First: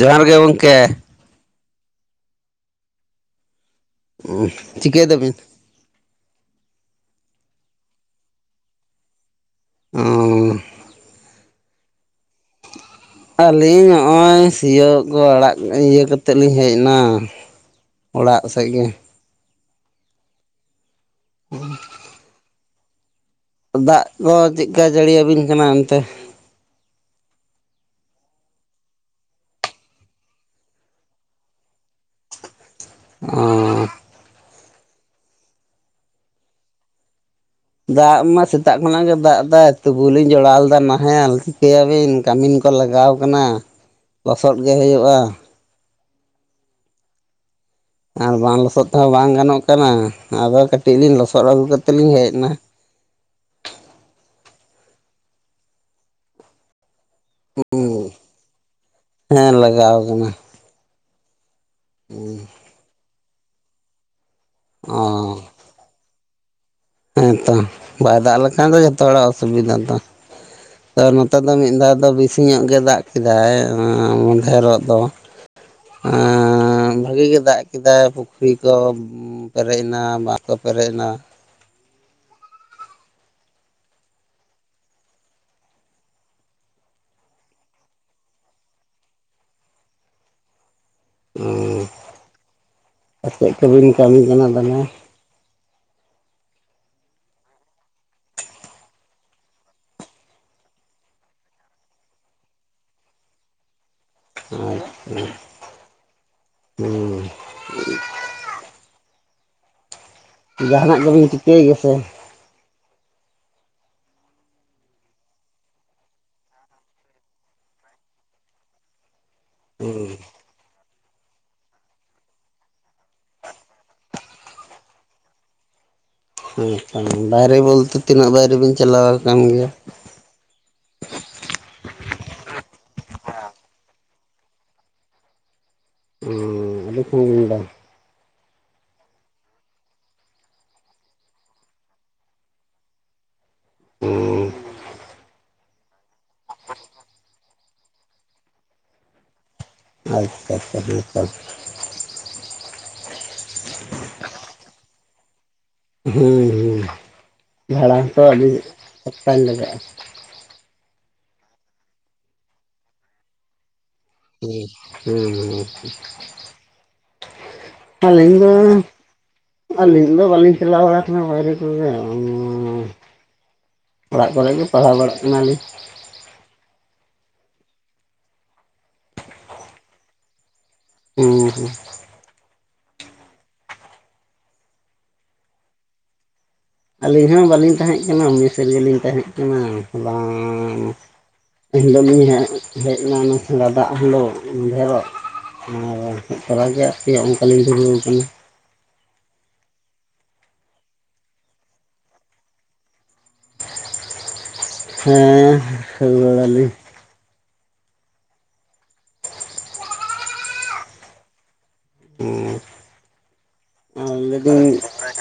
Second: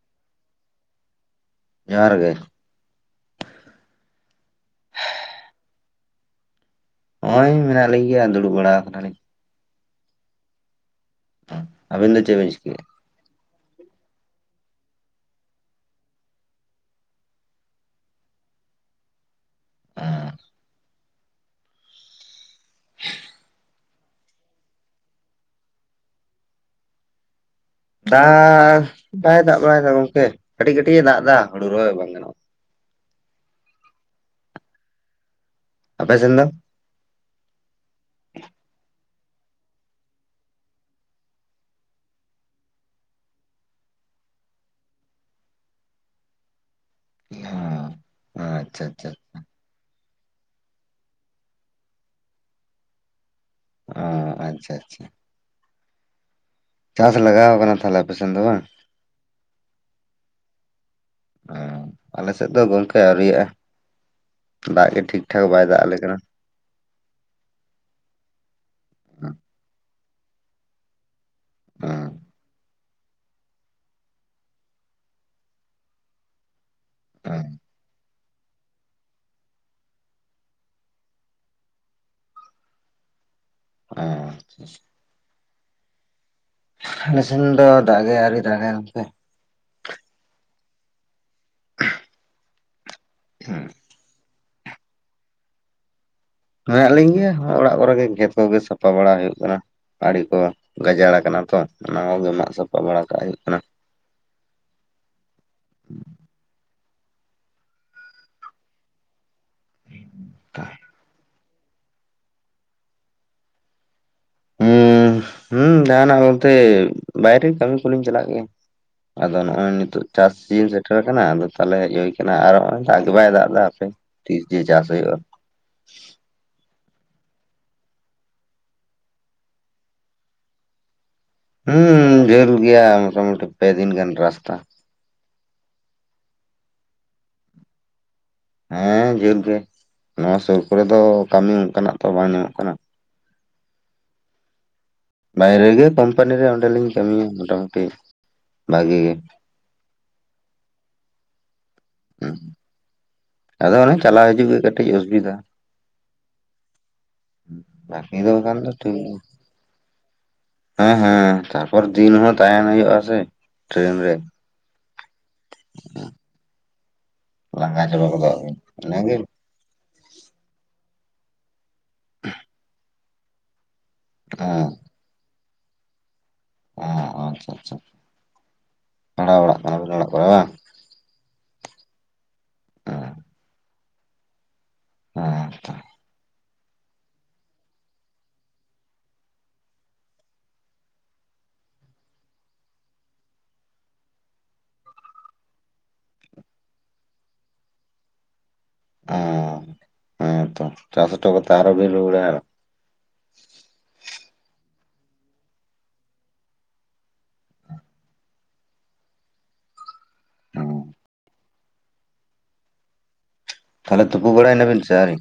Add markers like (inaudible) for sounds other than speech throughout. ᱡᱚᱦᱟᱨ ᱜᱮ ᱜᱚᱝᱠᱮ ᱡᱚᱦᱟᱨ ᱜᱮ ᱪᱤᱠᱟᱹᱭ ᱫᱟᱵᱤᱱ ᱱᱚᱜ-ᱚᱭ ᱢᱮᱱᱟᱜ ᱞᱤᱧ ᱜᱮᱭᱟ ᱫᱩᱲᱩᱵ ᱵᱟᱲᱟ ᱟᱠᱟᱱᱟᱞᱤᱧ ᱚᱻ ᱟᱵᱤᱱ ᱫᱚ ᱪᱮ ᱵᱤᱱ ᱪᱤᱠᱟ. ᱭᱮᱜ-ᱟ? ᱟᱹᱞᱤᱧ ᱱᱚᱜ-ᱚᱭ ᱥᱤᱭᱳᱜ ᱠᱚ ᱟᱲᱟᱜ ᱤᱭᱟᱹ ᱠᱟᱛᱮᱫ ᱞᱤᱧ ᱦᱮᱡ ᱮᱱᱟ ᱾ ᱚᱲᱟᱜ ᱥᱮᱫ ᱜᱮ (unintelligible) ᱫᱟᱜ ᱠᱚ ᱪᱮᱫᱠᱟ ᱡᱟᱹᱲᱤᱭᱟᱵᱤᱱ ᱠᱟᱱᱟ ᱚᱱᱛᱮ? ᱫᱟᱜ ᱵᱟᱭ ᱫᱟᱜ ᱵᱟᱲᱟᱭᱮᱫᱟ ᱜᱚᱝᱠᱮ ᱠᱟᱹᱴᱤᱡ ᱠᱟᱹᱴᱤᱡ ᱮ ᱫᱟᱜ ᱮᱫᱟ ᱦᱩᱲᱩ ᱨᱚᱦᱚᱭ ᱵᱟᱝ ᱜᱟᱱᱚᱜᱼᱟ ᱚ (unintelligible) ᱟᱯᱮ ᱥᱮᱫ ᱫᱚ ᱫᱟᱜ ᱢᱟ ᱥᱮᱛᱟᱜ ᱠᱷᱚᱱᱟᱜ ᱜᱮ ᱫᱟᱜ ᱫᱟᱭ ᱛᱚᱵᱩ ᱞᱤᱧ ᱡᱚᱲᱟᱣ ᱞᱮᱫᱟ ᱱᱟᱦᱮᱞ ᱪᱷᱤᱠᱟᱹᱭᱟᱵᱤᱱ ᱠᱟᱹᱢᱤᱱ ᱠᱚ ᱞᱟᱜᱟᱣ ᱠᱟᱱᱟ ᱞᱚᱥᱚᱫ ᱜᱮ ᱦᱩᱭᱩᱜᱼᱟ ᱦ (unintelligible) ᱟᱨ ᱵᱟᱝ ᱞᱚᱥᱚᱫ ᱛᱮᱦᱚᱸ ᱵᱟᱝ ᱜᱟᱱᱚᱜ ᱠᱟᱱᱟ ᱟᱫᱚ ᱠᱟᱹᱴᱤᱡ ᱞᱤᱧ ᱞᱚᱥᱚᱫ ᱟᱹᱜᱩ ᱠᱟᱛᱮ ᱞᱤᱧ ᱦᱮᱡ ᱮᱱᱟ ᱚ ᱟᱪᱪᱷᱟ ᱟᱪᱪᱷᱟ ᱪᱟᱥ ᱞᱟᱜᱟᱣ ᱠᱟᱱᱟ ᱛᱟᱦᱞᱮ ᱟᱯᱮ ᱥᱮᱫ ᱫᱚ ᱵᱟᱝ ᱦᱮᱸ ᱞᱟᱜᱟᱣ ᱠᱟᱱᱟ ᱚ ᱟᱞᱮ ᱥᱮᱫ ᱫᱚ ᱜᱚᱝᱠᱮ ᱟᱹᱣᱨᱤᱭᱟᱜᱼᱟ ᱫᱟᱜ ᱜᱮ ᱴᱷᱤᱠ ᱴᱷᱟᱠ ᱵᱟᱭ ᱫᱟᱜ ᱟᱞᱮ ᱠᱟᱱᱟ ᱦᱮᱸ ᱛᱚ ᱵᱟᱭ ᱫᱟᱜ ᱞᱮᱠᱷᱟᱱ ᱫᱚ ᱡᱦᱚᱛᱚ ᱦᱚᱲᱟᱜ ᱚᱥᱩᱵᱤᱫᱟ ᱛᱚ ᱱᱮᱛᱳᱜ ᱫᱚ ᱢᱤᱫ ᱚ ᱫᱷᱟᱣ ᱫᱚ ᱵᱤᱥᱤ ᱧᱚᱜ ᱜᱮ ᱫᱟᱜ ᱠᱮᱫᱟᱭ ᱢᱟᱫᱷᱮᱨᱚᱜ ᱫᱚ (unintelligible) ᱵᱷᱟᱜᱤ ᱚ ᱜᱮ ᱫᱟᱜ ᱠᱮᱫᱟᱭ ᱯᱩᱠᱷᱨᱤ ᱠᱚ ᱯᱮᱨᱮᱡ ᱮᱱᱟ ᱵᱟᱸᱫᱷ ᱠᱚ ᱯᱮᱨᱮᱡ ᱮᱱᱟ ᱦᱮᱸ ᱟᱪᱪᱷᱟ (unintelligible) ᱟᱞᱮᱥᱮᱫ ᱫᱚ ᱫᱟᱜ ᱜᱮ ᱟᱣᱨᱤ ᱫᱟᱜ -ᱜᱟᱭ ᱜᱚᱝᱠᱮ ᱚ ᱪᱮᱫ ᱠᱚᱵᱤᱱ ᱠᱟᱹᱢᱤ ᱠᱟᱱᱟ ᱛᱟᱦᱞᱮ ᱢᱮᱱᱟᱜ ᱞᱤᱧ ᱜᱮᱭᱟ ᱚᱲᱟᱜ ᱠᱚᱨᱮ ᱜᱮ ᱠᱷᱮᱛ ᱠᱚᱜᱮ ᱥᱟᱯᱟ ᱵᱟᱲᱟ ᱦᱩᱭᱩᱜ ᱠᱟᱱᱟ ᱟᱲᱮ ᱠᱚ ᱜᱟᱡᱟᱲ ᱠᱟᱱᱟ ᱛᱚ ᱚᱱᱟ ᱠᱚ ᱜᱮ ᱢᱟᱜ ᱥᱟᱯᱟ ᱵᱟᱲᱟ ᱠᱟᱜ ᱦᱩᱭᱩᱜ ᱠᱟᱱᱟ ᱟᱪ (inaudible) ᱦᱮᱸ (inaudible) ᱦᱮᱸ (inaudible) ᱡᱟᱦᱟᱸᱱᱟᱜ ᱜᱮᱵᱤᱱ ᱪᱤᱠᱟᱹᱭ ᱜᱮᱭᱟ ᱥᱮ ᱩᱸ ᱦᱩᱸ ᱡᱟᱦᱟᱸᱱᱟᱜ ᱵᱚᱞᱛᱮ ᱵᱟᱭᱨᱮ ᱠᱟᱹᱢᱤ ᱠᱚᱞᱤᱧ ᱪᱟᱞᱟᱜ ᱜᱮᱭᱟ ᱟᱫᱚ ᱱᱚᱜᱼᱚᱭ ᱱᱤᱛᱳᱜ ᱪᱟᱥ (unintelligible) ᱥᱮᱴᱮᱨ ᱠᱟᱱᱟ ᱟᱫᱚ ᱛᱟᱦᱞᱮ ᱦᱮᱡ ᱦᱳᱭ ᱠᱟᱱᱟ ᱟᱨ ᱱᱚ-ᱚᱭ ᱫᱟᱜ ᱜᱮ ᱵᱟᱭ ᱫᱟᱜ ᱫᱟ ᱦᱟᱯᱮ ᱛᱤᱥ ᱡᱮ ᱪᱟᱥ ᱦᱩᱭᱩᱜ-ᱟ ᱦᱮᱸ ᱛᱚ ᱵᱟᱭᱨᱮ ᱵᱚᱞᱛᱮ ᱛᱤᱱᱟᱹᱜ ᱵᱟᱭᱨᱮ ᱵᱤᱱ ᱪᱟᱞᱟᱣ ᱟᱠᱟᱱ ᱜᱮᱭᱟ ᱦᱩᱸ ᱡᱷᱟᱹᱞ ᱜᱮᱭᱟ ᱢᱚᱴᱟ ᱢᱩᱴᱤ ᱯᱮ ᱫᱤᱱ ᱜᱟᱱ ᱨᱟᱥᱛᱟ ᱦᱮᱸ ᱟᱰᱤ ᱥᱟᱹᱜᱤᱧ ᱫᱚ ᱦᱮᱸ ᱡᱷᱟ. ᱞ ᱜᱮ ᱱᱚᱣᱟ ᱥᱩᱨ ᱠᱚᱨᱮ ᱫᱚ ᱠᱟᱹᱢᱤ ᱚᱱᱠᱟᱱᱟᱜ ᱛᱚ ᱵᱟᱝ ᱧᱟᱢᱚᱜ ᱠᱟᱱᱟ ᱦᱩᱸ ᱵᱟᱭᱨᱮ ᱜᱮ ᱠᱳᱢᱯᱟᱱᱤ ᱨᱮ ᱚᱸᱰᱮᱞᱤᱧ ᱠᱟᱹᱢᱤᱭᱟ ᱢᱚᱴᱟ ᱢᱩᱴᱤ ᱵᱷᱟᱜᱮ ᱜᱮ ᱟᱪᱪᱷᱟ ᱪᱷᱟ ᱱᱟᱯᱟᱭ ᱦᱩᱸ ᱟᱫᱚ ᱚᱱᱮ ᱪᱟᱞᱟᱣ ᱦᱤᱡᱩᱜ ᱜᱮ ᱠᱟᱹᱴᱤᱡ ᱚᱥᱩᱵᱤᱫᱷᱟ ᱦᱮᱸ ᱦᱮᱸ ᱵᱷᱟᱲᱟ ᱵᱟᱠᱤ ᱦᱚᱸᱛᱚ ᱫᱚ ᱟᱹᱰᱤ ᱵᱟᱠᱷᱟᱱ ᱫᱚ ᱴᱷᱤᱠ ᱜᱮᱭᱟ ᱥᱯᱛᱟᱧ (unintelligible) ᱞᱟᱜᱟᱜᱼᱟ ᱦᱮᱸ ᱦᱮᱸ ᱛᱟᱨᱯᱚᱨ ᱫᱤᱱ ᱦᱚᱸ ᱛᱟᱦᱮᱱ ᱦᱩᱭᱩᱜ-ᱟ ᱥᱮ ᱴᱨᱮᱱ ᱨᱮ ᱦᱮᱸ ᱦᱩᱸ ᱞᱟᱜᱟ ᱪᱟᱵᱟ ᱜᱚᱫᱚᱜ ᱟᱵᱤᱱ ᱟᱹᱞᱤᱧ ᱫᱚ ᱵᱟᱹᱞᱤᱧ ᱪᱟᱞᱟᱣ ᱵᱟᱲᱟ ᱟᱠᱟᱱᱟ, ᱵᱟᱭᱨᱮ ᱠᱚᱫᱚ ᱾ ᱚᱲᱟᱜ ᱠᱚᱨᱮ ᱦᱮᱸ ᱜᱮ ᱯᱟᱲᱦᱟᱣ ᱵᱟᱲᱟᱜ ᱠᱟᱱᱟᱞᱤᱧ ᱟᱪᱪᱷᱟ ᱟᱪᱪᱷᱟ ᱯᱟᱲᱦᱟᱜ ᱵᱟᱲᱟ ᱠᱟᱱᱟ ᱵᱤᱱ᱾ ᱦᱮᱸ ᱦᱩᱸ ᱚ ᱟᱪᱪᱷᱟ ᱟᱹᱞᱤᱧ ᱦᱚᱸ ᱵᱟᱹᱞᱤᱧ ᱛᱟᱦᱮᱸ ᱠᱟᱱᱟ ᱢᱮᱥ ᱨᱮ ᱜᱮᱞᱤᱧ ᱛᱟᱦᱮᱸ ᱠᱟᱱᱟ ᱵᱟᱝ (unintelligible) ᱟᱨ ᱦᱮᱡ ᱛᱟᱨᱟ ᱜᱮ ᱟᱨᱠᱤ ᱚᱱᱠᱟ ᱞᱤᱧ ᱫᱩᱨᱟᱹᱣ ᱟᱠᱟᱱᱟ᱾ ᱟ ᱦᱚᱸᱛᱚ, ᱪᱟᱥ ᱦᱚᱴ ᱠᱟᱛᱮ ᱟᱨᱚ ᱵᱤᱱ ᱨᱩᱣᱟᱹᱲᱼᱟ? ᱦᱮᱸ ᱨᱩᱣᱟᱹᱲ ᱟᱞᱤᱧ᱾ ᱛᱟᱦᱚᱞᱮ ᱦᱮᱸ ᱟᱨ ᱛᱩᱯᱩ ᱵᱟᱲᱟᱭ ᱞᱮᱫᱤᱧ ᱱᱟᱵᱤᱱ ᱥᱮ ᱟᱹᱣᱨᱤ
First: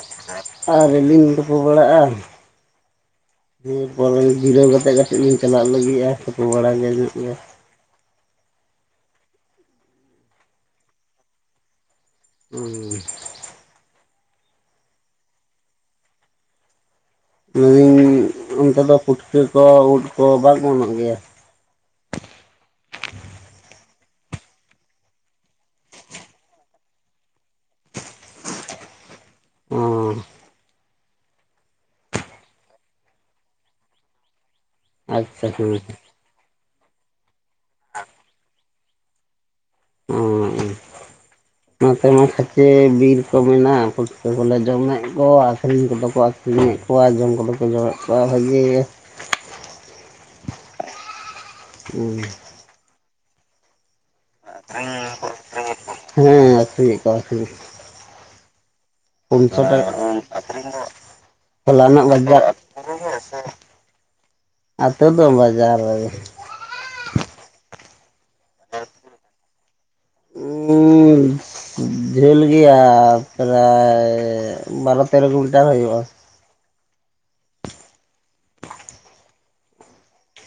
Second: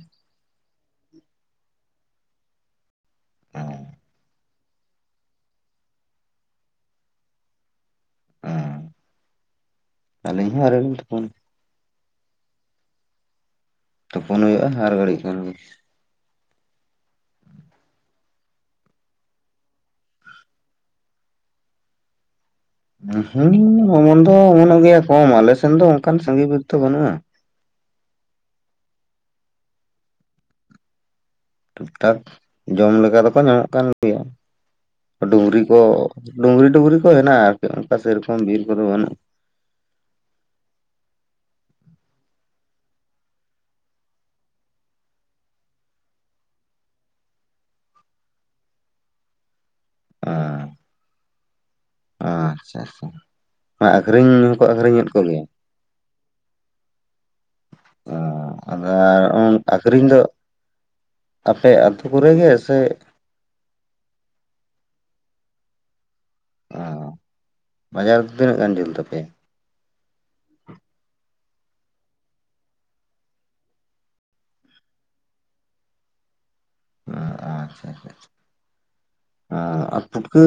ᱟᱣᱨᱤ ᱞᱤᱧ ᱛᱩᱯᱩ ᱵᱟᱲᱟᱜᱼᱟ ᱯᱚᱨᱮᱧ ᱡᱤᱨᱟᱹᱣ ᱠᱟᱛᱮᱫ ᱠᱟᱹᱴᱤᱡ ᱞᱤᱧ ᱪᱟᱞᱟᱜ ᱞᱟᱹᱜᱤᱫᱼᱟ ᱛᱩᱯᱩ ᱵᱟᱲᱟ ᱜᱮ ᱾ ᱟ ᱟᱞᱤᱧ ᱦᱚᱸ ᱟᱹᱣᱨᱤ ᱞᱤᱧ ᱛᱩᱯᱩᱱᱟ ᱾ ᱦᱩᱸ ᱛᱩᱯᱩᱱ ᱦᱩᱭᱩᱜᱼᱟ ᱟᱨ ᱜᱷᱟᱹᱲᱤᱡ ᱠᱷᱟᱱ ᱜᱮ ᱢᱮᱱ ᱫᱟᱹᱧ ᱚᱱᱛᱮ ᱫᱚ ᱯᱩᱴᱠᱟᱹ ᱠᱚ ᱩᱫ ᱠᱚ ᱵᱟᱝ ᱚᱢᱚᱱᱚᱜ ᱜᱮᱭᱟ? ᱦᱮ ᱚᱢᱚᱱ ᱫᱚ ᱚᱢᱚᱱᱚᱜ ᱜᱮᱭᱟ ᱠᱚᱢ ᱟᱞᱮ ᱥᱮᱱ ᱫᱚ ᱚᱱᱠᱟᱱ ᱥᱟᱸᱜᱮ ᱵᱤᱨ ᱫᱚ ᱵᱟᱹᱱᱩᱜᱼᱟ᱾ ᱚ ᱴᱷᱤᱠ ᱴᱷᱟᱠ ᱡᱚᱢ ᱞᱮᱠᱟ ᱫᱚᱠᱚ ᱧᱟᱢᱚᱜ ᱠᱟᱱ ᱜᱮᱭᱟ ᱟᱪᱪᱷᱟ ᱰᱩᱝᱨᱤ ᱠᱚ᱾ ᱦᱮᱸ ᱰᱩᱝᱨᱤ ᱰᱩᱝᱨᱤ ᱠᱚ ᱦᱮᱱᱟᱜᱼᱟ ᱟᱨᱠᱤ ᱚᱱᱠᱟ ᱥᱮᱨᱚᱠᱚᱢ ᱵᱤᱨ ᱠᱚᱫᱚ ᱵᱟᱹᱱᱩᱜᱼᱟ᱾ ᱚ ᱱᱚᱛᱮ ᱢᱟ ᱠᱷᱟᱪᱮ ᱵᱤᱨ ᱠᱚ ᱢᱮᱱᱟᱜ ᱯᱩᱴᱠᱟᱹ ᱠᱚᱞᱮ ᱡᱚᱢᱮᱫ ᱠᱚ ᱟᱹᱠᱷᱨᱤᱧ ᱠᱚᱫᱚ ᱠᱚ ᱟᱠᱷᱨᱤ ᱤᱧ ᱮᱫ ᱠᱚᱣᱟ ᱡᱚᱢ ᱠᱚᱫᱚ ᱠᱚ ᱡᱚᱢᱮᱫ ᱠᱚᱣᱟ ᱵᱷᱟᱜᱤ ᱜᱮ ᱟ ᱦᱩᱸ ᱟᱪᱪᱷᱟ ᱟᱪᱪᱷᱟ ᱟ ᱟᱠᱷᱨᱤᱧ ᱦᱚᱸᱠᱚ ᱟᱠᱷᱨᱤᱧᱮᱫ ᱠᱚ ᱜᱮᱭᱟ ᱦᱮᱸ ᱟᱹᱠᱷᱨᱤᱧᱮᱫ ᱠᱚᱣᱟ ᱟᱹᱠᱷᱨᱤᱧ ᱚ ᱟᱫᱚ ᱯᱩᱱᱥᱚ ᱟᱠᱷᱨᱤᱧ ᱴᱟᱠᱟ ᱫᱚ ᱟᱯᱮ ᱟᱛᱳ ᱠᱚᱨᱮ ᱜᱮ ᱥᱮ ᱟᱹᱛᱩ ᱫᱚ ᱵᱟᱝ ᱵᱟᱡᱟᱨ ᱨᱮ ᱜᱮ ᱚ ᱵᱟᱡᱟᱨ ᱫᱚ ᱛᱤᱱᱟᱹᱜ ᱜᱟᱱ ᱡᱷᱟᱹᱞ ᱛᱟᱯᱮᱭᱟ? ᱩ ᱡᱷᱟᱹᱞ ᱜᱮᱭᱟ ᱯᱨᱟᱭ ᱵᱟᱨᱚ ᱛᱮᱨᱚ ᱠᱤᱞᱚ ᱢᱤᱴᱟᱨ ᱦᱩᱭᱩᱜᱼᱟ᱾ ᱟᱪᱪᱷᱟ ᱟᱪᱷᱟ ᱟᱨ ᱯᱩᱴᱠᱟᱹ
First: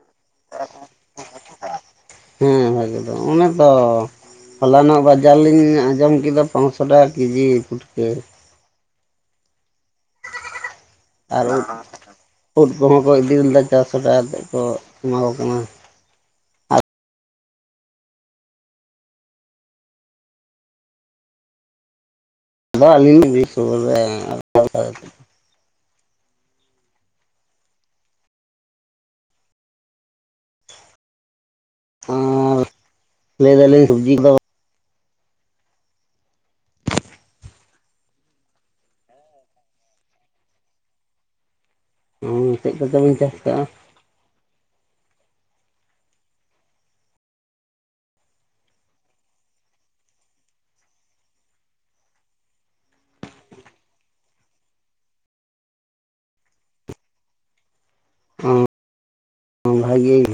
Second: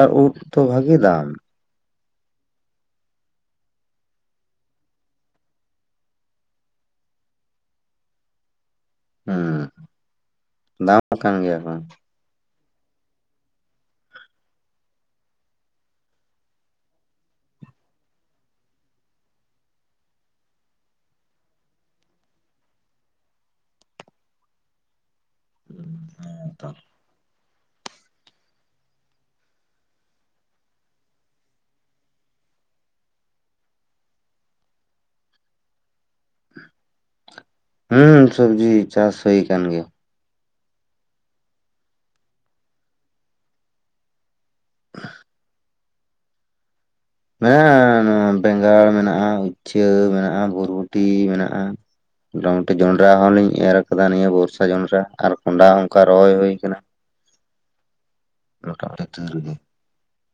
ᱟᱨ ᱩᱫ ᱫᱚ ᱵᱷᱟᱹᱜᱤ ᱫᱟᱢ ᱦᱮᱸ ᱵᱷᱟᱹᱜᱤ ᱫᱟᱢ ᱮ ᱚᱱᱮ ᱛᱚ ᱦᱚᱞᱟᱱᱚᱜ ᱵᱟᱡᱟᱨ ᱞᱤᱧ ᱟᱸᱡᱚᱢ ᱠᱮᱫᱟ ᱯᱟᱸᱥᱥᱚ ᱴᱟᱠᱟ ᱠᱮᱡᱤ ᱯᱷᱩᱴᱠᱟᱹ ᱦᱮᱸ ᱫᱟᱢ ᱟᱠᱟᱱ ᱟᱨ ᱜᱮᱭᱟ ᱩᱫ ᱠᱚ ᱩᱫ ᱠᱚ ᱦᱚᱸ ᱠᱚ ᱤᱫᱤ ᱞᱮᱫᱟ ᱪᱟᱨᱥᱚ ᱴᱟᱠᱟ ᱠᱟᱛᱮᱫ ᱠᱚ ᱮᱢᱟ ᱠᱚ ᱠᱟᱱᱟ᱾ ᱟᱹᱞᱤᱧ ᱱᱚᱵᱮ ᱥᱩᱨ ᱨᱮ ᱦᱮᱸ ᱛᱚ ᱟᱨ ᱞᱟᱹᱭ ᱫᱟᱞᱤᱧ ᱥᱚᱵᱽᱡᱤ ᱠᱚ ᱦᱩᱸ ᱥᱚᱵᱽᱡᱤ ᱪᱟᱥ ᱦᱩᱭ ᱠᱟᱱ ᱜᱮᱭᱟ᱾ ᱟ ᱪᱮᱫ ᱠᱚᱪᱚ ᱵᱤᱱ ᱪᱟᱥ ᱟᱠᱟᱫᱼᱟ? ᱢᱮᱱᱟᱜᱼᱟ, ᱱᱚᱣᱟ ᱵᱮᱸᱜᱟᱲ ᱢᱮᱱᱟᱜᱼᱟ, ᱩᱪᱪᱟᱹ ᱢᱮᱱᱟᱜᱼᱟ, ᱵᱚᱨᱵᱚᱴᱤ ᱢᱮᱱᱟᱜᱼᱟ᱾ ᱢᱚᱴᱟᱢᱩᱴᱤ ᱡᱚᱸᱰᱨᱟ ᱦᱚᱸᱞᱤᱧ ᱮᱨ ᱟᱠᱟᱫᱟ ᱱᱤᱭᱟᱹ ᱵᱚᱨᱥᱟ ᱡᱚᱸᱰᱨᱟ ᱟᱨ ᱠᱚᱸᱰᱦᱟ ᱦᱚᱸ ᱚᱱᱠᱟ ᱨᱚᱦᱚᱭ ᱦᱩᱭ ᱟᱠᱟᱱᱟ᱾ ᱠᱟᱠ ᱨᱮ ᱜᱮ ᱵᱷᱟᱜᱤᱭ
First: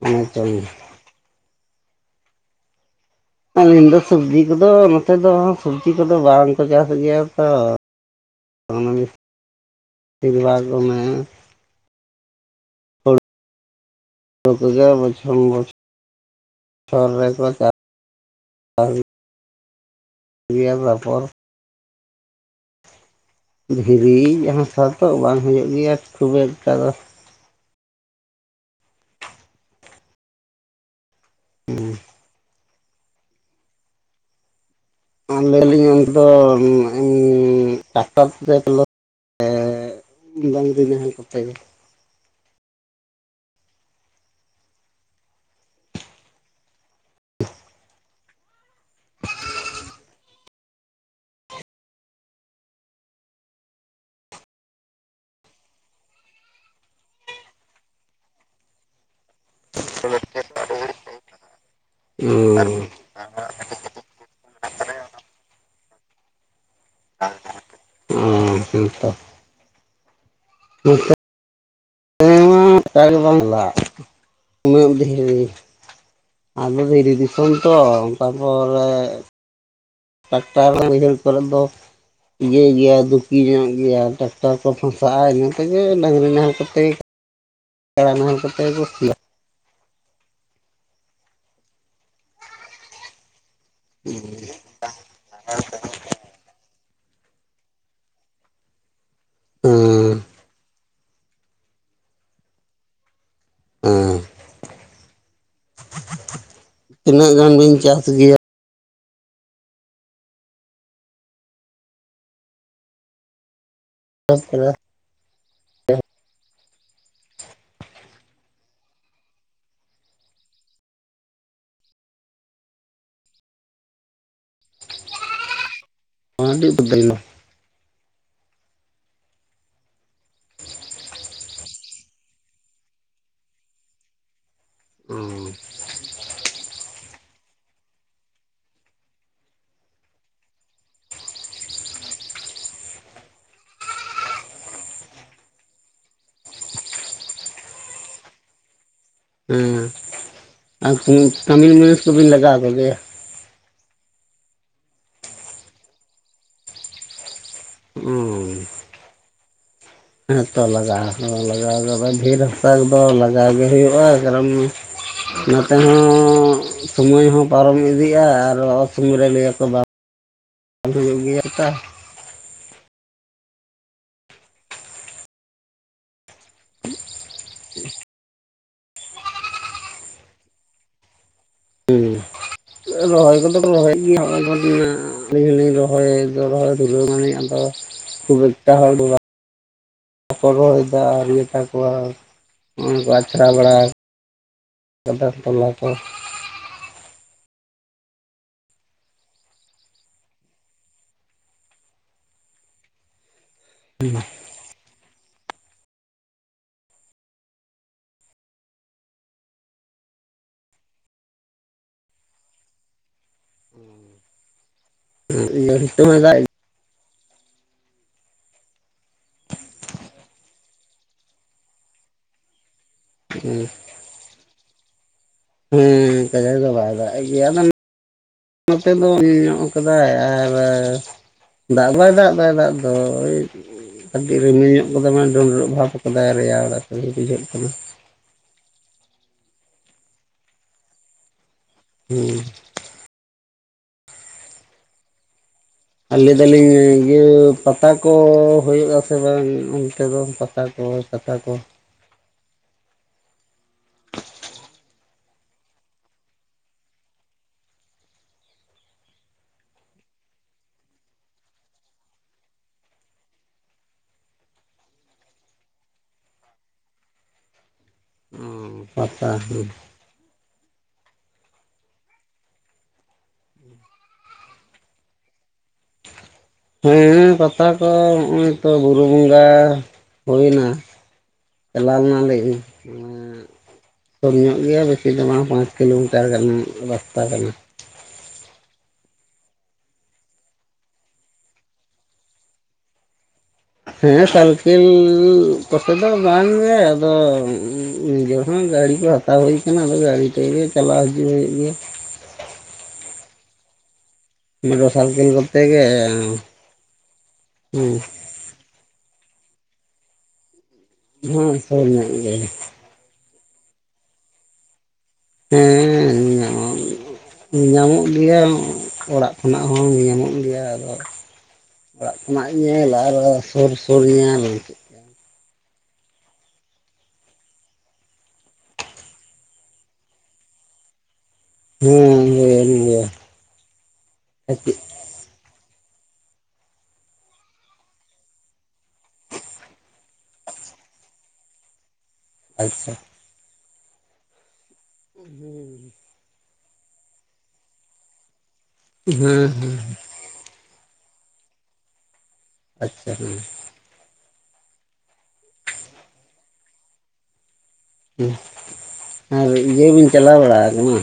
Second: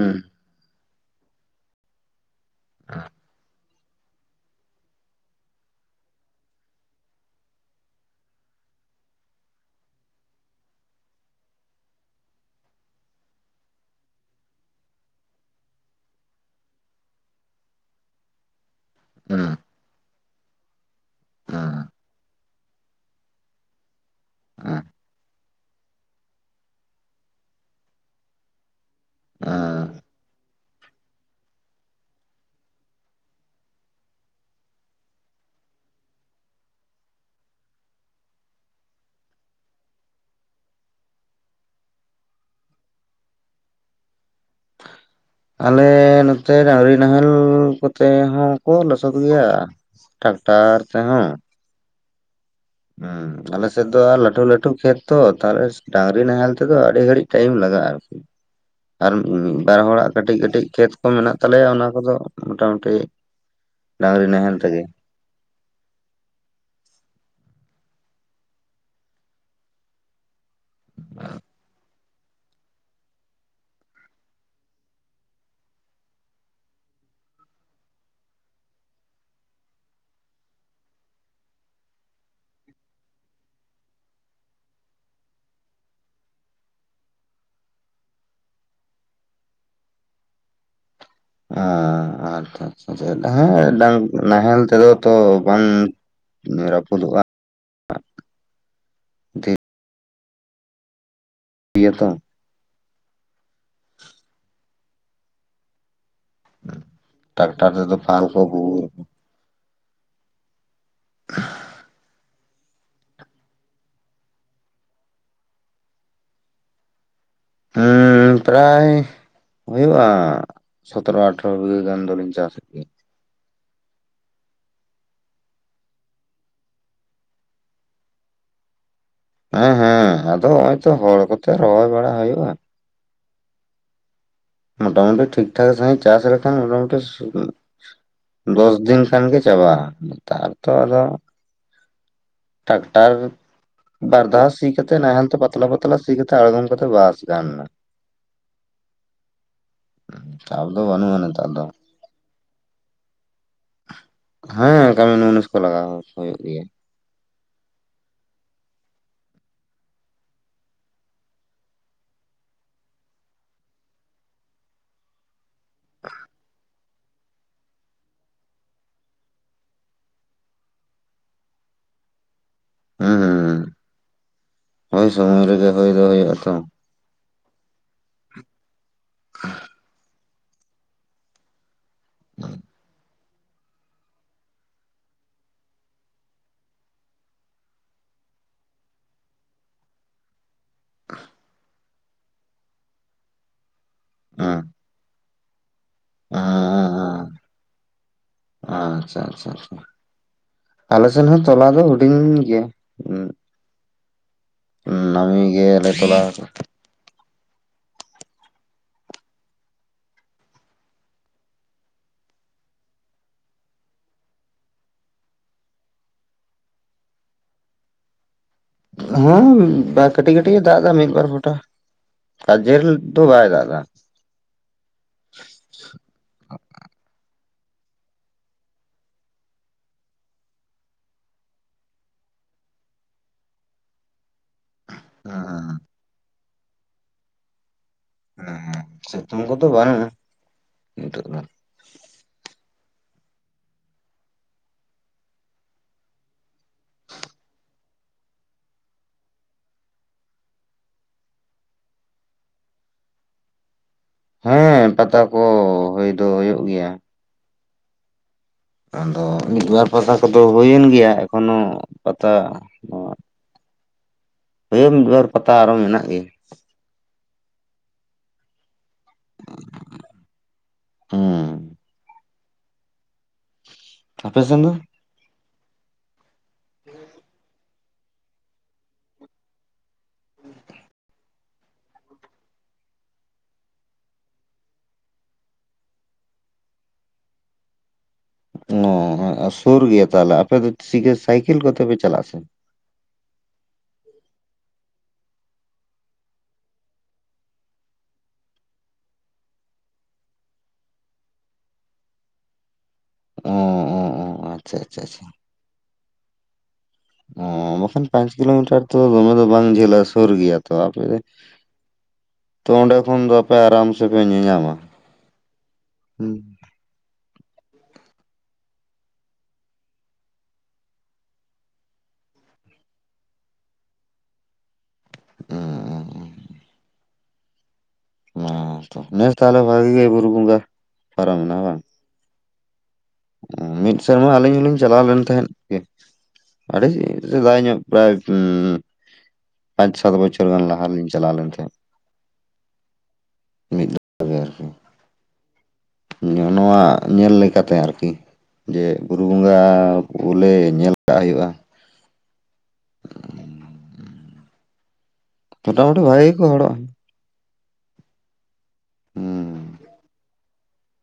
ᱱᱟ ᱱᱤᱛᱚᱝ ᱟ ᱟᱹᱞᱤᱧ ᱫᱚ ᱥᱚᱵᱽᱡᱤ ᱠᱚᱫᱚ ᱱᱚᱛᱮ ᱫᱚ ᱥᱚᱵᱽᱡᱤ ᱠᱚᱫᱚ ᱵᱟᱝᱠᱚ ᱪᱟᱥ ᱜᱮᱭᱟ ᱛᱚ ᱚᱱᱟ ᱵᱤᱥᱤᱨ ᱵᱷᱟᱜᱽ ᱫᱚ ᱢᱮ ᱟᱨ ᱵᱚᱪᱷᱚᱨ ᱵᱚᱪᱷᱚᱨ ᱨᱮᱠᱚ ᱪᱟᱥ ᱦᱩᱸ ᱮᱭᱟᱹ ᱛᱟᱨᱯᱚᱨ ᱚ ᱫᱷᱤᱨᱤ ᱦᱟᱥᱟ ᱛᱚ ᱵᱟᱝ ᱦᱩᱭᱩᱜ ᱜᱮᱭᱟ ᱠᱷᱩᱵ ᱮᱠᱴᱟ ᱫᱚ ᱟ ᱦᱩᱸ ᱞᱟᱹᱭ ᱫᱟ ᱞᱤᱧ ᱚᱱᱛᱮ ᱫᱚ ᱴᱟᱠᱴᱚᱨ ᱛᱮ ᱰᱟᱝᱨᱤ ᱱᱟᱦᱮᱞ ᱠᱚᱛᱮ ᱜᱮ ᱟᱞᱮ ᱱᱚᱛᱮ ᱰᱟᱝᱨᱤ ᱱᱟᱦᱮᱞ ᱠᱚᱛᱮ ᱦᱚᱸ ᱠᱚ ᱞᱚᱥᱚᱫ ᱜᱮᱭᱟ ᱴᱟᱠᱴᱟᱨ ᱛᱮᱦᱚᱸ ᱦᱩᱸ ᱟᱞᱮ ᱥᱮᱫ ᱫᱚ ᱟᱨ ᱞᱟᱹᱴᱩ ᱞᱟᱹᱴᱩ ᱠᱷᱮᱛ ᱛᱚ ᱛᱟᱦᱞᱮ ᱰᱟᱝᱨᱤ ᱱᱟᱦᱮᱞ ᱛᱮᱫᱚ ᱟᱹᱰᱤ ᱜᱷᱟᱹᱲᱤᱡ ᱴᱟᱭᱤᱢ ᱞᱟᱜᱟᱜᱼᱟ᱾ ᱟᱨᱠᱤ (inaudible) ᱟᱨ ᱢᱤᱫ ᱵᱟᱨ ᱦᱚᱲᱟᱜ ᱠᱟᱹᱴᱤᱡᱽ ᱠᱟᱹᱴᱤᱡᱽ ᱠᱷᱮᱛ ᱠᱚ ᱢᱮᱱᱟᱜ ᱛᱟᱞᱮᱭᱟ ᱚᱱᱟ ᱠᱚᱫᱚ ᱜᱮ ᱢᱳᱴᱟᱢᱩᱴᱤ ᱰᱟᱝᱨᱤ ᱱᱟᱦᱮᱞ ᱛᱮᱜᱮ ᱾ ᱚᱸᱢ ᱦᱮᱸ ᱛᱚ ᱱᱚᱛᱮ (unintelligible) ᱩᱱᱟᱹᱜ ᱫᱷᱤᱨᱤ ᱟᱫᱚ ᱫᱷᱤᱨᱤ ᱫᱤᱥᱚᱢ ᱛᱚ ᱚᱱᱠᱟ ᱯᱚᱨᱮ ᱴᱟᱠᱴᱟᱨ ᱦᱚᱸ ᱵᱟᱹᱭᱦᱟᱹᱲ ᱠᱚᱨᱮᱫ ᱫᱚ ᱤᱭᱟᱹᱭ ᱜᱮᱭᱟ ᱫᱩᱠᱤ ᱧᱚᱜ ᱜᱮᱭᱟ ᱴᱟᱠᱴᱟᱨ ᱠᱚ ᱯᱷᱟᱥᱟᱜᱼᱟ ᱤᱱᱟᱹ ᱛᱮᱜᱮ ᱰᱟᱝᱨᱤ ᱱᱟᱦᱮᱞ ᱠᱟᱛᱮ ᱥᱮᱲᱟ ᱱᱟᱦᱮᱞ ᱠᱚᱛᱮ ᱠᱚ ᱥᱤᱭᱟ ᱟᱸ ᱟᱪᱪᱷᱟ ᱱᱚᱛᱮ ᱱᱟᱦᱮᱞ ᱰᱟᱸᱝᱨᱤ ᱱᱟᱦᱮᱞ ᱛᱮᱫᱚ ᱛᱚ ᱵᱟᱝ ᱨᱟᱹᱯᱩᱫᱚᱜᱼᱟ᱾ ᱫᱷᱤᱨᱤ ᱦᱚᱸ ᱤᱭᱟᱹ ᱛᱚ ᱚᱸ ᱛᱤᱱᱟᱹᱜ ᱜᱟᱱ ᱴᱟᱠᱴᱟᱨ ᱵᱤᱱ ᱨᱮᱫᱚ ᱪᱟᱥ ᱯᱷᱟᱞ ᱜᱮᱭᱟ ᱠᱚ ᱜᱩᱜᱩ (inaudible) (unintelligible) ᱦᱩᱸ ᱯᱨᱟᱭ ᱦᱩᱭᱩᱜᱼᱟ ᱥᱚᱛᱚᱨᱚ ᱟᱴᱷᱨᱚ ᱵᱤᱜᱷᱟᱹ ᱜᱟᱱ ᱫᱚᱞᱤᱧ ᱪᱟᱥᱮᱫ ᱜᱮᱭᱟ ᱾ (unintelligible) ᱦᱮᱸ ᱦᱮᱸ ᱟᱫᱚ ᱱᱚᱜᱼᱚᱭ ᱛᱚ ᱦᱚᱲ ᱠᱚᱛᱮ ᱨᱚᱦᱚᱭ ᱵᱟᱲᱟ ᱦᱩᱭᱩᱜᱼᱟ᱾ ᱢᱚᱴᱟᱢᱩᱴᱤ ᱴᱷᱤᱠ ᱴᱷᱟᱠ ᱥᱟᱺᱦᱤᱡᱽ ᱪᱟᱥ ᱨᱮ ᱢᱚᱴᱟᱢᱩᱴᱤ ᱫᱚᱥ ᱫᱤᱱ ᱠᱷᱟᱱ ᱜᱮ ᱪᱟᱵᱟᱜᱼᱟ ᱱᱮᱛᱟᱨ ᱛᱚ ᱟᱫᱚ ᱴᱟᱠᱴᱟᱨ ᱵᱟᱨ ᱫᱷᱟᱣ ᱥᱤ ᱠᱟᱛᱮ ᱱᱟᱦᱮᱞ ᱛᱮ ᱯᱟᱛᱞᱟ ᱯᱟᱛᱞᱟ ᱥᱤ ᱠᱟᱛᱮ ᱟᱲᱜᱚᱢ ᱠᱟᱛᱮ ᱵᱟᱥ ᱜᱟᱱ ᱱᱟ (unintelligible) ᱪᱟᱯ ᱫᱚ ᱟᱨ ᱵᱟᱹᱱᱩᱜᱼᱟ ᱱᱮᱛᱟᱨ ᱫᱚ ᱠᱟᱢᱤᱱ ᱢᱩᱱᱤᱥ ᱠᱚᱵᱤᱱ ᱞᱟᱜᱟᱣ ᱠᱚ ᱜᱮᱭᱟ ᱦᱮᱸ ᱠᱟᱢᱤᱱ ᱢᱩᱱᱤᱥ ᱠᱚ ᱞᱟᱜᱟᱣ ᱦᱩᱭᱩᱜ ᱜᱮᱭᱟ ᱾ ᱦᱩᱸ ᱦᱮᱸᱛᱚ ᱞᱟᱜᱟᱣ ᱞᱟᱜᱟᱣ ᱰᱷᱤᱨ ᱦᱟᱥᱟ ᱨᱮᱫᱚ ᱞᱟᱜᱟᱣ ᱜᱮ ᱦᱩᱭᱩᱜᱼᱟ ᱠᱟᱨᱚᱱ ᱱᱚᱛᱮ ᱦᱚᱸ ᱥᱚᱢᱚᱭ ᱦᱚᱸ ᱯᱟᱨᱚᱢ ᱤᱫᱤᱜᱼᱟ ᱟᱨ ᱚᱥᱚᱢᱚᱭ ᱨᱮ ᱞᱟᱹᱭᱟᱠᱚ ᱵᱟᱝ ᱦᱩᱭᱩᱜ ᱜᱮᱭᱟ ᱛᱟ ᱦᱩᱸᱻ ᱦᱳᱭ ᱥᱚᱢᱚᱭ ᱨᱮᱜᱮ ᱦᱳᱭ ᱫᱚ ᱦᱩᱭᱩᱜᱼᱟ ᱛᱚ (inaudible) ᱦᱩᱸ ᱨᱚᱦᱚᱭ ᱠᱚᱫᱚ ᱠᱩ ᱨᱚᱦᱚᱭᱮᱫ ᱜᱮᱭᱟ ᱟᱹᱞᱤᱧ ᱦᱚᱸᱞᱤᱧ ᱨᱚᱦᱚᱭ ᱨᱚᱦᱚᱭ ᱫᱷᱩᱨᱟᱹᱣ ᱱᱟᱹᱞᱤᱧ ᱟᱫᱚ ᱠᱷᱩᱵ ᱮᱠᱴᱟ (unintelligible) ᱵᱟᱠᱚ ᱨᱚᱦᱚᱭᱫᱟ ᱟᱨ ᱜᱮ ᱛᱟᱠᱚᱣᱟ ᱩᱱ ᱠᱚ ᱟᱪᱷᱲᱟ ᱵᱟᱲᱟ ᱟᱸ ᱫᱟᱜ ᱛᱚᱞᱟ ᱠᱚ ᱟᱸᱻ ᱟᱪᱪᱷᱟ ᱟᱪᱪᱷᱟ ᱟᱪᱪᱷᱟ ᱟᱞᱮ ᱥᱮᱱ ᱦᱚᱸ ᱛᱚᱞᱟ ᱫᱚ ᱦᱩᱰᱤᱧ ᱜᱮᱭᱟ ᱦᱩᱭᱱᱟ ᱱᱟ. ᱢᱤ ᱜᱮ ᱞᱮ ᱛᱚᱞᱟ ᱠᱟᱜᱼᱟ᱾ (unintelligible) ᱦᱚᱸᱭ ᱫᱟᱜ ᱮᱫ ᱦᱮᱸ ᱠᱟᱹᱴᱤᱡ ᱠᱟᱹᱴᱤᱡ ᱮ ᱫᱟᱜ ᱮᱫᱟ ᱢᱤᱫ ᱵᱟᱨ ᱯᱷᱚᱴᱟ ᱟᱨ ᱡᱮᱞ ᱛᱚ ᱵᱟᱭ ᱫᱟᱜ ᱫᱟ᱾ ᱦᱮᱸ ᱠᱟᱡᱟᱜᱽ ᱫᱚ ᱵᱟᱭ ᱫᱟᱜ ᱮᱫ ᱜᱮᱭᱟ ᱟᱫᱚᱱ ᱱᱚᱛᱮ ᱫᱚ ᱧᱚᱜ ᱠᱟᱫᱟᱭ ᱟᱨ ᱫᱟᱜ ᱵᱟᱭ ᱫᱟᱜ ᱮᱫᱟ ᱫᱟᱜ ᱫᱚ ᱚᱭ ᱠᱟᱹᱴᱤᱡ ᱨᱤᱢᱤᱞ ᱧᱚᱜ ᱠᱟᱫᱟᱭ ᱢᱟᱱᱮ ᱰᱩᱰᱨᱟᱹᱜ ᱦᱮᱸ ᱵᱷᱟᱵ ᱟᱠᱟᱫᱟᱭ ᱨᱮᱭᱟᱲᱮ ᱵᱩᱡᱷᱟᱹᱜ ᱠᱟᱱᱟ᱾ ᱦᱮᱸ ᱦᱮᱸ ᱥᱤᱛᱩᱝ ᱠᱚᱫᱚ ᱵᱟᱝᱼᱟ ᱱᱤᱛᱳᱜ ᱫᱚ᱾ ᱦᱮᱸ ᱟᱹ ᱞᱟᱹᱭ ᱫᱟᱹᱞᱤᱧ ᱤᱭᱟᱹ ᱯᱟᱛᱟ ᱠᱚ ᱦᱩᱭᱩᱜᱼᱟ ᱥᱮ ᱵᱟᱝ ᱚᱱᱛᱮ ᱫᱚ ᱯᱟᱛᱟ ᱠᱚ? ᱯᱟᱛᱟ ᱠᱚ ᱦᱮᱸ ᱯᱟᱛᱟ ᱠᱚ ᱦᱩᱭ ᱫᱚ ᱦᱩᱭᱩᱜ ᱜᱮᱭᱟ᱾ ᱟᱫᱚ ᱢᱤᱫ ᱵᱟᱨ ᱯᱟᱛᱟ ᱠᱚᱫᱚ ᱦᱩᱭᱮᱱ ᱜᱮᱭᱟ, ᱮᱠᱷᱚᱱᱳ ᱯᱟᱛᱟ ᱦᱳᱭ ᱢᱤᱫ ᱵᱟᱨ ᱯᱟᱛᱟ ᱟᱨᱦᱚᱸ ᱢᱮᱱᱟᱜ ᱜᱮᱭᱟ᱾ ᱯᱟᱛᱟ ᱦᱩᱸ ᱩᱸ ᱟᱯᱮ ᱥᱮᱱ ᱫᱚ? ᱦᱮᱸ ᱯᱟᱛᱟ ᱠᱚ ᱱᱚᱜᱼᱚᱭ ᱛᱚ ᱵᱩᱨᱩ ᱵᱚᱸᱜᱟ ᱦᱩᱭ ᱱᱟ᱾ ᱪᱟᱞᱟᱣ ᱞᱮᱱᱟᱞᱤᱧ, ᱦᱮᱸ ᱠᱚᱢ ᱧᱚᱜ ᱜᱮᱭᱟ ᱵᱮᱥᱤ ᱫᱚ ᱵᱟᱝ ᱯᱟᱸᱪ ᱠᱤᱞᱳᱢᱤᱴᱟᱨ ᱜᱟᱱ ᱨᱟᱥᱛᱟ ᱠᱟᱱᱟ᱾ ᱚ ᱚᱸ ᱚᱸ ᱥᱩᱨ ᱜᱮᱭᱟ ᱛᱟᱦᱚᱞᱮ ᱟᱯᱮ ᱫᱚ ᱪᱤᱠᱟᱹ ᱥᱟᱭᱠᱮᱞ ᱠᱚᱛᱮ ᱯᱮ ᱪᱟᱞᱟᱜᱼᱟ ᱥᱮ? ᱦᱮᱸ ᱥᱟᱞᱠᱮᱞ ᱠᱚᱛᱮ ᱫᱚ ᱵᱟᱝ ᱜᱮ ᱟᱫᱚ ᱱᱤᱡᱮ ᱦᱚᱸ ᱜᱟᱹᱲᱤ ᱜᱷᱚᱲᱟ᱾ ᱦᱟᱛᱟᱣ ᱦᱩᱭ ᱠᱟᱱᱟ ᱟᱫᱚ ᱜᱟᱹᱲᱤ ᱛᱮᱜᱮ ᱪᱟᱞᱟᱣ ᱦᱤᱡᱩᱜ ᱦᱩᱭᱩᱜ ᱜᱮᱭᱟ᱾ ᱚ ᱚ ᱚ ᱟᱪᱪᱷᱟ ᱢᱚᱴᱚᱨ ᱟᱪᱪᱷᱟ ᱟᱪᱪᱷᱟ ᱥᱟᱞᱠᱮᱞ ᱠᱚᱛᱮ ᱜᱮ᱾ ᱚᱸᱻ ᱵᱟᱠᱷᱟᱱ ᱯᱟᱸᱪ ᱠᱤᱞᱳᱢᱤᱴᱟᱨ ᱛᱚ ᱫᱚᱢᱮ ᱫᱚ ᱵᱟᱝ ᱡᱷᱟᱹᱞᱟ ᱥᱩᱨ ᱜᱮᱭᱟ᱾ ᱛᱚ ᱦᱮᱸ ᱥᱩᱨ ᱧᱚᱜ ᱜᱮ ᱟᱯᱮ ᱚᱸᱰᱮ ᱠᱷᱚᱱ ᱫᱚ ᱟᱯᱮ ᱟᱨᱟᱢ ᱥᱮ ᱯᱮ ᱧᱮᱧᱟᱢᱟ᱾ ᱦᱮᱸᱻ ᱦᱩᱸ ᱧᱟᱢᱟᱢᱟ᱾ ᱩᱸ ᱧᱟᱢᱚᱜ ᱜᱮᱭᱟ ᱚᱲᱟᱜ ᱠᱷᱚᱱᱟᱜ ᱦᱚᱸ ᱧᱟᱢᱚᱜ ᱜᱮᱭᱟ, ᱟᱫᱚ ᱚᱲᱟᱜ ᱠᱷᱚᱱᱟᱜ ᱧᱮᱞᱟ ᱟᱨ ᱥᱩᱨ ᱥᱩᱨ ᱧᱮᱞ ᱚᱸᱻ ᱚᱸ ᱛᱷᱚ ᱵᱮᱥ ᱛᱟᱦᱞᱮ ᱵᱷᱟᱹᱜᱤ ᱜᱮ ᱵᱩᱨᱩ ᱵᱚᱸᱜᱟ ᱯᱟᱨᱚᱢ ᱮᱱᱟ ᱵᱟᱝ? ᱦᱮᱸ ᱦᱮᱸ (unintelligible) ᱢᱤᱫ ᱥᱮᱨᱢᱟ ᱟᱹᱞᱤᱧ ᱦᱚᱞᱤᱧ ᱪᱟᱞᱟᱣ ᱞᱮᱱ ᱛᱟᱦᱮᱸᱫ᱾ ᱜᱮ ᱟᱹᱰᱤ ᱥᱮᱫᱟᱭ ᱧᱚᱜ ᱯᱨᱟᱭ ᱩᱸᱻ ᱯᱟᱸᱪ ᱪᱷᱚ ᱵᱚᱪᱷᱚᱨ ᱜᱟᱱ ᱞᱟᱦᱟ ᱨᱮᱞᱤᱧ ᱪᱟᱞᱟᱣ ᱞᱮᱱ ᱛᱟᱦᱮᱸᱫ᱾ ᱟᱪᱷᱟ ᱢᱤᱫ ᱫᱚ ᱛᱚᱵᱮ ᱟᱨᱠᱤ᱾ ᱦᱩᱸ ᱱᱚᱼᱱᱚᱣᱟ ᱧᱮᱞ ᱞᱮᱠᱟᱛᱮ ᱟᱨᱠᱤ ᱡᱮ ᱵᱩᱨᱩ ᱦᱮᱸ ᱵᱚᱸᱜᱟ ᱦᱮᱸ ᱵᱚᱞᱮ ᱧᱮᱞ ᱠᱟᱜ ᱦᱩᱭᱩᱜᱼᱟ᱾ ᱟᱪᱪᱷᱟ ᱦᱮᱸ ᱢᱚᱴᱟᱢᱩᱴᱤ ᱵᱷᱟᱜᱤ ᱜᱮᱠᱚ ᱦᱚᱲᱚᱜ-ᱟ᱾ ᱦᱮ‌ᱸ ᱟᱨ ᱦᱩᱸ ᱤᱭᱟᱹ ᱵᱮᱱ ᱪᱟᱞᱟᱣ ᱵᱟᱲᱟ ᱟᱠᱟᱱᱟ?